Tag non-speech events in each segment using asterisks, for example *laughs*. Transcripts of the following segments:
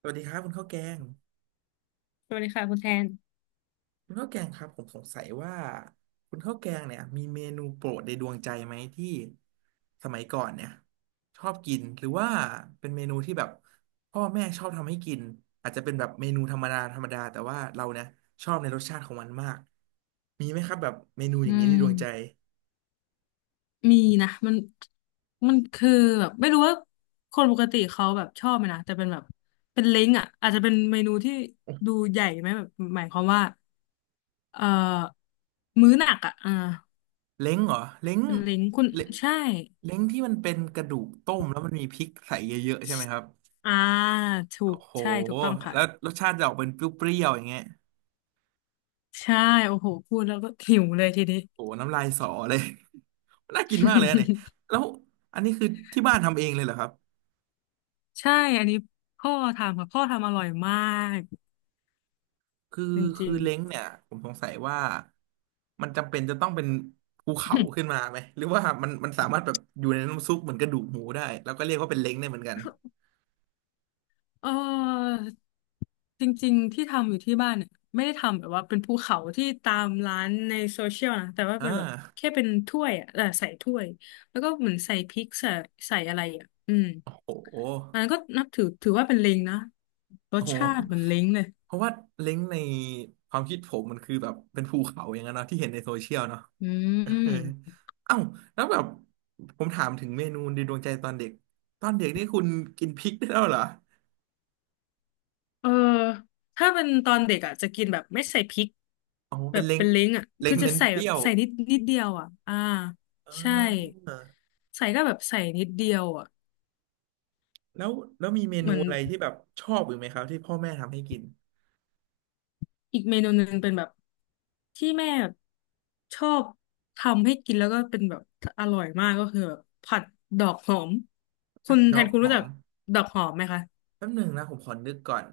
สวัสดีครับคุณข้าวแกงสวัสดีค่ะคุณแทนคุณข้าวแกงครับผมสงสัยว่าคุณข้าวแกงเนี่ยมีเมนูโปรดในดวงใจไหมที่สมัยก่อนเนี่ยชอบกินหรือว่าเป็นเมนูที่แบบพ่อแม่ชอบทำให้กินอาจจะเป็นแบบเมนูธรรมดาธรรมดาแต่ว่าเราเนี่ยชอบในรสชาติของมันมากมีไหมครับแบบเมนูออืย่างนี้มในดวงใจมีนะมันมันคือแบบไม่รู้ว่าคนปกติเขาแบบชอบไหมนะแต่เป็นแบบเป็นเล้งอ่ะอาจจะเป็นเมนูที่ดูใหญ่ไหมแบบหมายความว่าเอ่อมื้อหนักอ่ะอ่าเล้งเหรอเล้งเป็นเล้งคุณเลใช่เล้งที่มันเป็นกระดูกต้มแล้วมันมีพริกใส่เยอะๆใช่ไหมครับอ่าถูโอ้กโหใช่ถูกต้องค่ะแล้วรสชาติจะออกเป็นเปรี้ยวๆอย่างเงี้ย ใช่โอ้โหพูดแล้วก็หิวเลยทีนี้ โอ้โหน้ำลายสอเลย *laughs* น่ากินมากเลยอะเนี่ยแล้วอันนี้คือที่บ้านทำเองเลยเหรอครับ *laughs* ใช่อันนี้พ่อทำค่ะพ่อทำอร่อยมากคือจริคืองเล้งเนี่ยผมสงสัยว่ามันจำเป็นจะต้องเป็นภูเขาๆ ขึ้นมาไหมหรือว่ามันสามารถแบบอยู่ในน้ำซุปเหมือนกระดูกหมูได้แล้วก็เรียกว่าเป็นเล้งได้เหมือนกันเออจริงๆที่ทำอยู่ที่บ้านเนี่ยไม่ได้ทำแบบว่าเป็นภูเขาที่ตามร้านในโซเชียลนะแต่ว่าอ่เป็นแบบาแค่เป็นถ้วยอ่ะเออใส่ถ้วยแล้วก็เหมือนใส่พริกใส่ใส่อะไรอ่ะอืมโอ้โหอันนั้นก็นับถือถือว่าเป็นเล้งนะรโอ้สโหชาติเหมือนเล้งเลยเพราะว่าเล้งในความคิดผมมันคือแบบเป็นภูเขาอย่างนั้นเนาะที่เห็นในโซเชียลเนาะ อื *laughs* เออมเอ้าแล้วแบบผมถามถึงเมนูในดวงใจตอนเด็กตอนเด็กนี่คุณกินพริกได้แล้วเหรอเออถ้าเป็นตอนเด็กอ่ะจะกินแบบไม่ใส่พริกอ๋อแบเป็นบเล้งเป็นเล้งอ่ะเล้คืงอจะเน้นใส่เปแบรี้บยวใส่นิดนิดเดียวอ่ะอ่าอ่ใช่าใส่ก็แบบใส่นิดเดียวอ่ะ แล้วแล้วมีเมเหนูมือนอะไรที่แบบชอบอยู่ไหมครับที่พ่อแม่ทำให้กินอีกเมนูหนึ่งเป็นแบบที่แม่แบบชอบทำให้กินแล้วก็เป็นแบบอร่อยมากก็คือแบบผัดดอกหอมคุผัดณดแทอนกคุณหรู้อจัมกดอกหอมไหมคะแป๊บหนึ่งนะผมขอนึกก่อน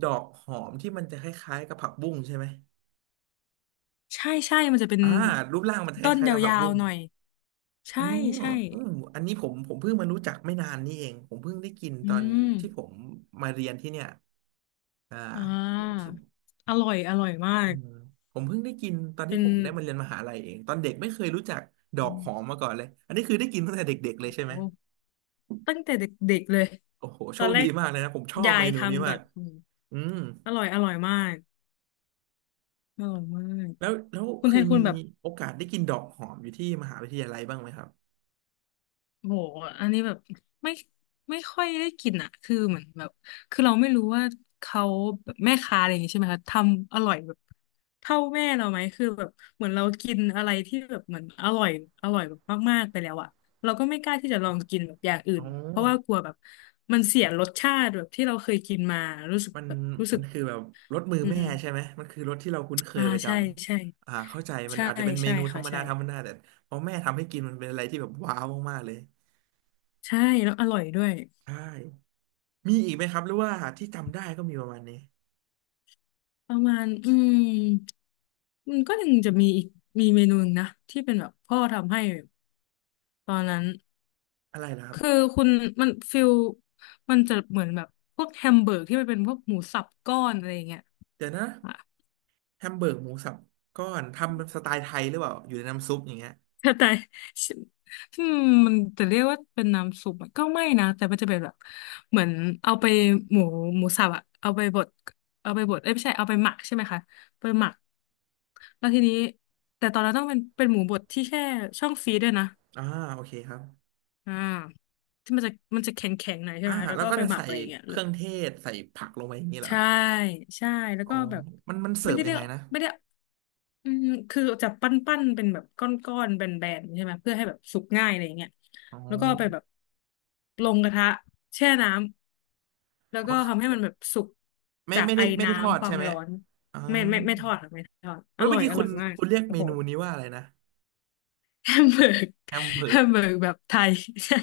ดอกหอมที่มันจะคล้ายๆกับผักบุ้งใช่ไหมใช่ใช่มันจะเป็นอ่ารูปร่างมันคต้นล้ายยๆกับผักาวบุ้งๆหน่อยเอใช่อใช่อืมอันนี้ผมเพิ่งมารู้จักไม่นานนี่เองผมเพิ่งได้กินอืตอนมที่ผมมาเรียนที่เนี่ย อ่าอ่ที่ทาอร่อยอร่อยมาอืกมผมเพิ่งได้กินตอนเป็ที่นผมได้มาเรียนมหาลัยเองตอนเด็กไม่เคยรู้จักดออืกหอมมมาก่อนเลยอันนี้คือได้กินตั้งแต่เด็กๆเลยโอ้ใช่ไหโหมตั้งแต่เด็กๆเลยโอ้โหตโชอนคแรดีกมากเลยนะผมชอบยาเมยนูนี้ทำมาก่อกนอืมอืมอร่อยอร่อยมากอร่อยมาก แล้วแล้วคุเคณแทยนคุมีณแบบโอกาสได้กินดอกหอมอยู่ที่มหาวิทยาลัยบ้างไหมครับโหอันนี้แบบไม่ไม่ค่อยได้กินอ่ะคือเหมือนแบบคือเราไม่รู้ว่าเขาแบบแม่ค้าอะไรอย่างงี้ใช่ไหมคะทำอร่อยแบบเท่าแม่เราไหมคือแบบเหมือนเรากินอะไรที่แบบเหมือนอร่อยอร่อยแบบมากๆไปแล้วอ่ะเราก็ไม่กล้าที่จะลองกินแบบอย่างอื่อ๋อนเพราะว่ากลัวแบบมันเสียรสชาติแบบที่เราเคยกินมารู้สึกมันแบบรู้สึมักนคือแบบรสมืออืแม่ใช่มไหมมันคือรสที่เราคุ้นเคอ่ายประจใช่ใช่ำอ่าเข้าใจมันใช่อาจจะเป็นเมใช่นูธรค่ะรมดาใช่ธรรมดาแต่พอแม่ทำให้กินมันเป็นอะไรที่แบบว้าวมากๆเลยใช่แล้วอร่อยด้วย ใช่ มีอีกไหมครับหรือว่าที่จำได้ก็มีประมาณนี้ประมาณอืมมันก็ยังจะมีอีกมีเมนูหนึ่งนะที่เป็นแบบพ่อทำให้ตอนนั้นอะไรล่ะครับคือคุณมันฟิลมันจะเหมือนแบบพวกแฮมเบอร์กที่มันเป็นพวกหมูสับก้อนอะไรอย่างเงี้ยเดี๋ยวนะอ่ะแฮมเบอร์กหมูสับก้อนทำสไตล์ไทยหรือเปล่าอยู่ในน้ำซุปอย่างเงี้ยแต่แต่อืมมันจะเรียกว่าเป็นน้ำซุปอะก็ไม่นะแต่มันจะเป็นแบบเหมือนเอาไปหมูหมูสับอะเอาไปบดเอาไปบดเอ้ยไม่ใช่เอาไปหมักใช่ไหมคะไปหมักแล้วทีนี้แต่ตอนนั้นต้องเป็นเป็นหมูบดที่แช่ช่องฟรีซด้วยนะ อ่าโอเคครับอ่าที่มันจะมันจะแข็งแข็งหน่อยใช่อ่าไหมแล้วแล้วก็ก็เอาไปจะหมักใส่อะไรอย่างเงี้ยเคแล้วรื่องเทศใส่ผักลงไปอย่างนี้เหรอใช่ใช่แล้วอ๋อก็แบบมันเสิไม่ร์ฟได้ยัเรีงยกไงนะไม่ได้อืมคือจะปั้นปั้นเป็นแบบก้อนก้อนแบนแบนๆใช่ไหมเพื่อให้แบบสุกง่ายอะไรอย่างเงี้ยอ๋อแล้วก็เอาไปแบบลงกระทะแช่น้ำแล้วอ๋ก็ทำให้อมันแบบสุกไม่จากไม่ไอได้ไม่ได้ทอดน้ำควาใช่มไหมร้อนอ๋อไม่ไม่ไม่ทอดค่ะไม่ทอดเว้อยร่เมื่ออยกี้อคุร่อณยมากคุณเรียกโอ้เมโห นูนี้ว่าอะไรนะ *laughs* แฮมเบอร์กแฮมเบอแฮร์กมเบอร์กแบบไทย *laughs* ใช่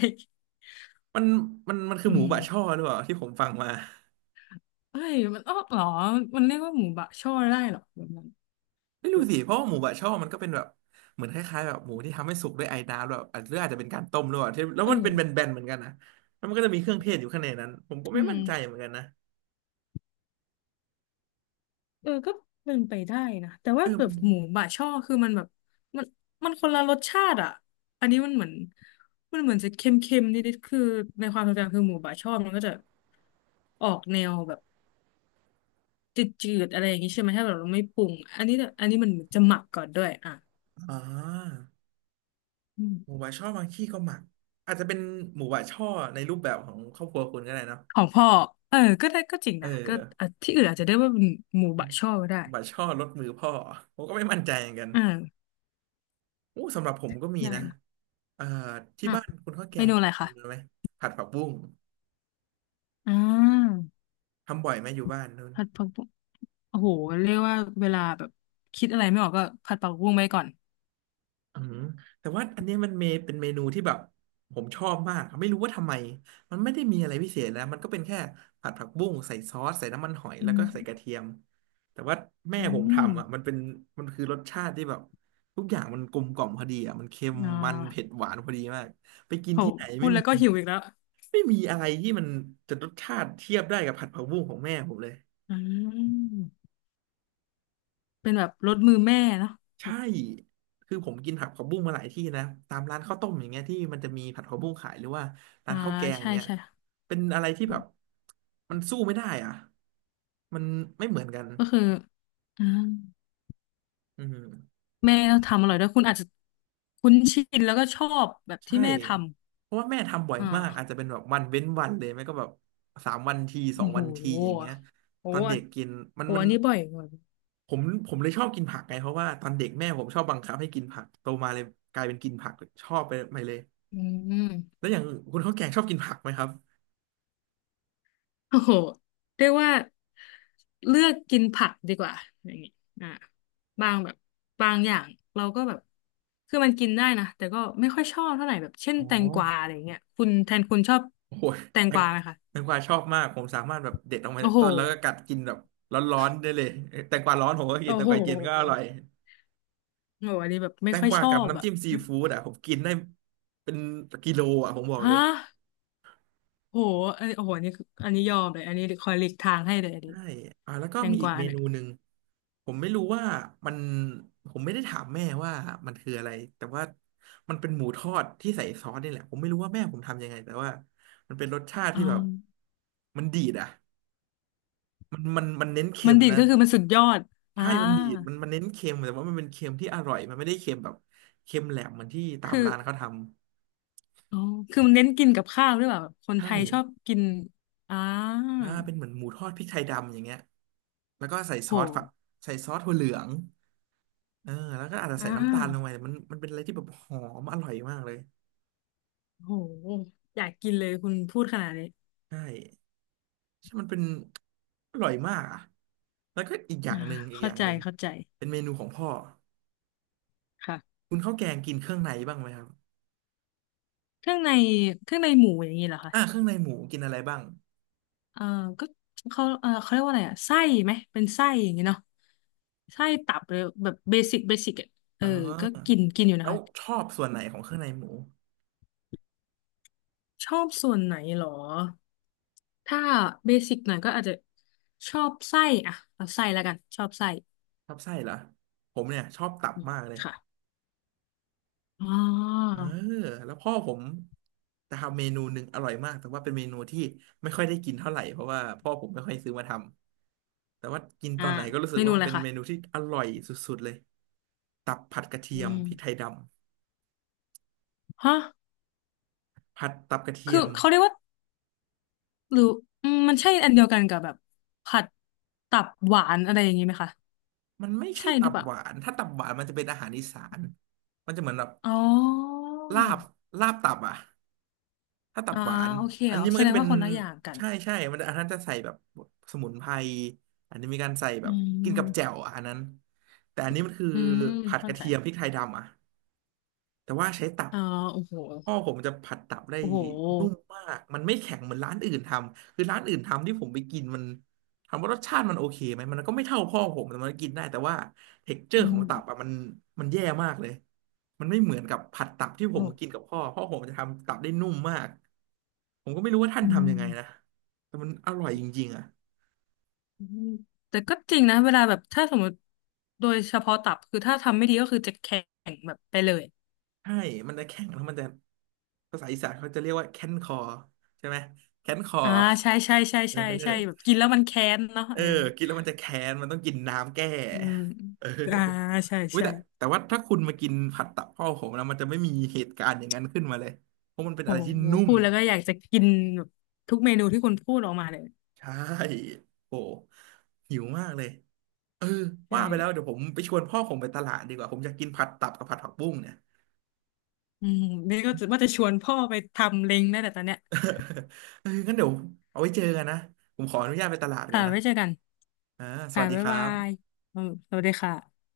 มันมันคืออืหมูบะช่ม อหรือเปล่าที่ผมฟังมา เฮ้ยมันอ้อเหรอมันเรียกว่าหมูบะช่อได้เหรอแบบนั้นไม่เอรู้อสิเพราะว่าหมูบะช่อมันก็เป็นแบบเหมือนคล้ายๆแบบหมูที่ทำให้สุกด้วยไอน้ำแบบอาจหรืออาจจะเป็นการต้มหรือ่ที่แล้วมันเป็นแบนๆเหมือนกันนะแล้วมันก็จะมีเครื่องเทศอยู่ข้างในนั้นผมก็อืไม่มมั่นใจเหมือนกันนะเออก็เป็นไปได้นะแต่เอว่าอแบมับนหมูบะช่อคือมันแบบมันมันคนละรสชาติอ่ะอันนี้มันเหมือนมันเหมือนจะเค็มๆนิดๆคือในความทรงจำคือหมูบะช่อมันก็จะออกแนวแบบจืดๆอะไรอย่างนี้ใช่ไหมถ้าแบบเราไม่ปรุงอันนี้เนี่ยอันนี้มันเหมือนจะหมักก่อนด้วยอ่ะอ่าอืหมูมบะช่อบางที่ก็หมักอาจจะเป็นหมูบะช่อในรูปแบบของครอบครัวคุณก็ได้เนอะของพ่อเออก็ได้ก็จริงเออนะก็อ่ะที่อื่นอาจจะได้ว่าเป็นหมูบะช่อก็ได้หมูบะช่อรสมือพ่อผมก็ไม่มั่นใจเหมือนกันอ่าโอ้สำหรับผมก็มีได้นะนะ เอ่อที่อ่ะบ้านคุณข้าวแกเมงนูนี่อะไรมีเมคะนูไหมผัดผักบุ้งอ่าทำบ่อยไหมอยู่บ้านนู้น ผัดผักบุ้งโอ้โหเรียกว่าเวลาแบบคิดอะไรไม่ออกก็ผัดผักบุ้งไปก่อนอืมแต่ว่าอันเนี้ยมันเมเป็นเมนูที่แบบผมชอบมากไม่รู้ว่าทำไมมันไม่ได้มีอะไรพิเศษนะมันก็เป็นแค่ผัดผักบุ้งใส่ซอสใส่น้ำมันหอยอืแล้วก็มใส่กระเทียมแต่ว่าแม่อืผมมทำอ่ะมันเป็นมันคือรสชาติที่แบบทุกอย่างมันกลมกล่อมพอดีอ่ะมันเค็มอ่ามันเผ็ดหวานพอดีมากไปกินโหที่ไหนพูไม่ดแล้มีวก็หิวอีกแล้วไม่มีอะไรที่มันจะรสชาติเทียบได้กับผัดผักบุ้งของแม่ผมเลย อืมเป็นแบบรสมือแม่เนาะใช่คือผมกินผัดผักบุ้งมาหลายที่นะตามร้านข้าวต้มอย่างเงี้ยที่มันจะมีผัดผักบุ้งขายหรือว่าร้าอ่านข้าวแกงอย่าใช่งเงี้ยใช่เป็นอะไรที่แบบมันสู้ไม่ได้อ่ะมันไม่เหมือนกันก็คืออ่าอืมแม่ก็ทำอร่อยด้วยคุณอาจจะคุ้นชินแล้วก็ชอบแบบที่ใช่แม่ทเพราะว่าแม่ทำบ่อยำอ่ามากอาจจะเป็นแบบวันเว้นวันเลยไม่ก็แบบสามวันทีสโอ้องวันทีโหอย่างเงี้ยโอ้ตอนโหเด็กกินมัโอนโหมันอันนี้บ่อยกว่าผมผมเลยชอบกินผักไงเพราะว่าตอนเด็กแม่ผมชอบบังคับให้กินผักโตมาเลยกลายเป็นกินผักชอบไปเลย อืม แล้วอย่างคุณข้าวแกงชอบกินผักไหมครับโอ้โหเรียกว่าเลือกกินผักดีกว่าอย่างนี้อ่าบางแบบบางอย่างเราก็แบบคือมันกินได้นะแต่ก็ไม่ค่อยชอบเท่าไหร่แบบเช่นอ๋อแตงกวาอะไรอย่างเงี้ยคุณแทนคุณชอบโอ้โหแตงแตกงวาไหมคะแตงกวาชอบมาก ผมสามารถแบบเด็ดออกมาโอ้จากโหต้นแล้วก็กัดกินแบบร้อนๆได้เลยเอ้ยแตงกวาร้อนผมก็กิโอ้นแตโงกวาเย็นก็อร่อหย โอ้โหอันนี้แบบแตไม่งค่อยกวาชอกับบน้ำอ่ะจิ้มซีฟู้ดอ่ะผมกินได้เป็นกิโลอ่ะผมบอกเลฮะย โอ้โหอันนี้โอ้โหอันนี้คืออันนี้ยอมเลยอันนี้คอยหลีกทางให้เลยอันนี้ใช่ อ่าแล้วก็แตงมีกอีกวาเมเนี่ยนูหนึ่งผมไม่รู้ว่ามันผมไม่ได้ถามแม่ว่ามันคืออะไรแต่ว่ามันเป็นหมูทอดที่ใส่ซอสนี่แหละผมไม่รู้ว่าแม่ผมทำยังไงแต่ว่ามันเป็นรสชาติอ่ที่แบบามันดีดอ่ะ มันเน้นเค็มันมดีดนะก็คือมันสุดยอดอ่าใช่มันดีดมันเน้นเค็มแต่ว่ามันเป็นเค็มที่อร่อยมันไม่ได้เค็มแบบเค็มแหลมเหมือนที่ตามคือ ร้านเขาทำอ๋อคือมันเน้นกินกับข้าวหรือเปล่าแบบคนใช่ไทยชอบกินอ่าอ่าเป็นเหมือนหมูทอดพริกไทยดำอย่างเงี้ยแล้วก็ใส่ซโหอสฝักใส่ซอสถั่วเหลืองเออแล้วก็อาจจะอ่ใส่น้ำตาลลงไปาแต่มันเป็นอะไรที่แบบหอมอร่อยมากเลยโหอยากกินเลยคุณพูดขนาดนี้ใช่ใช่มันเป็นอร่อยมากอ่ะแล้วก็อีกอย่าอ่างหนึ่งอีกอเข้าย่างใจหนึ่งเข้าใจ เป็นเมนูของพ่อค่ะ คุณข้าวแกงกินเครื่องในบ้างไหมครับเครื่องใน เครื่องในหมูอย่างนี้เหรอคะอ่าเครื่องในหมูกินอะไรบ้างเออก็เขาเออเขาเรียกว่าอะไรอะไส้ไหมเป็นไส้อย่างนี้เนาะไส้ตับเลยแบบเบสิกเบสิกอะเออ๋อ ก็กิอ นกินอยู่แล้นะวคะ ชอบส่วนไหนของเครื่องในหมูชอบส่วนไหนเหรอถ้าเบสิกหน่อยก็อาจจะชอบไส้อะเอาไส้แล้วกันชอบไส้ชอบไส้เหรอผมเนี่ยชอบตับอืมมากเลยค่ะ อ๋อเออแล้วพ่อผมจะทำเมนูหนึ่งอร่อยมากแต่ว่าเป็นเมนูที่ไม่ค่อยได้กินเท่าไหร่เพราะว่าพ่อผมไม่ค่อยซื้อมาทำแต่ว่ากินตอ่าอนไหนก็รู้สึเมกนูว่ามัอะนไรเป็นคะเมนูที่อร่อยสุดๆเลยตับผัดกระเทีอืยมมพริกไทยดฮะำผัดตับกระเทีคืยอมเขาเรียกว่าหรืออืมมันใช่อันเดียวกันกับแบบผัดตับหวานอะไรอย่างนี้ไหมคะ มันไม่ใช่ใช่หตัรือบเปล่าหวานถ้าตับหวานมันจะเป็นอาหารอีสานมันจะเหมือนแบบอ๋อลาบลาบตับอ่ะ ถ้าตับอ่าหวานโอเคอันอ๋อนี้มัแสนก็ดงจะเป็ว่านคนละอย่างกัน ใช่ใช่มันอันนั้นจะใส่แบบสมุนไพรอันนี้มีการใส่แบอืบกินกับแจ่วม อะอันนั้นแต่อันนี้มันคืออืมผัดกเข้าระใจ เทียมพริกไทยดำอ่ะแต่ว่าใช้ตับอ๋อโอ้โหพ่อผมจะผัดตับได้โอ้โหนุ่มมากมันไม่แข็งเหมือนร้านอื่นทำคือร้านอื่นทำที่ผมไปกินมันถามว่ารสชาติมันโอเคไหมมันก็ไม่เท่าพ่อผมแต่มันกินได้แต่ว่าเท็กเจออืร์ของมตับอ่ะมันมันแย่มากเลยมันไม่เหมือนกับผัดตับที่ผมโอ้กินกับพ่อผมจะทำตับได้นุ่มมาก ผมก็ไม่รู้ว่าท่านอืทำยังไงนะมแต่มันอร่อยจริงๆอ่ะอืม แต่ก็จริงนะเวลาแบบถ้าสมมติโดยเฉพาะตับคือถ้าทำไม่ดีก็คือจะแข็งแบบไปเลย ใช่มันจะแข็งแล้วมันจะภาษาอีสานเขาจะเรียกว่าแค้นคอใช่ไหมแค้นคออ่าใช่ใช่ใช่เอใช่ใช่แบบอกินแล้วมันแค้นเนาะเอเอออกินแล้วมันจะแค้นมันต้องกินน้ำแก้อืมเอออ่าใช่อุ้ยใช่แต่แต่ว่าถ้าคุณมากินผัดตับพ่อผมแล้วมันจะไม่มีเหตุการณ์อย่างนั้นขึ้นมาเลยเพราะมันเป็นโอ้อะไรที่โหนุ่มพูดแล้วก็อยากจะกินแบบทุกเมนูที่คุณพูดออกมาเลยใช่โอ้หิวมากเลยเออใช่ว่าไปแล้วเดี๋ยวผมไปชวนพ่อผมไปตลาดดีกว่าผมอยากกินผัดตับกับผัดผักบุ้งเนี่ย อืมนี่ก็จะว่าจะชวนพ่อไปทำเล้งได้แต่ตอนเนี้ย *laughs* เอองั้นเดี๋ยวเอาไว้เจอกันนะผมขออนุญาตไปตลาดก่อค่ะนนะไว้เจอกันอ่าสค่ะวัสดีบ๊าคยรับาบยอืมสวัสดีค่ะ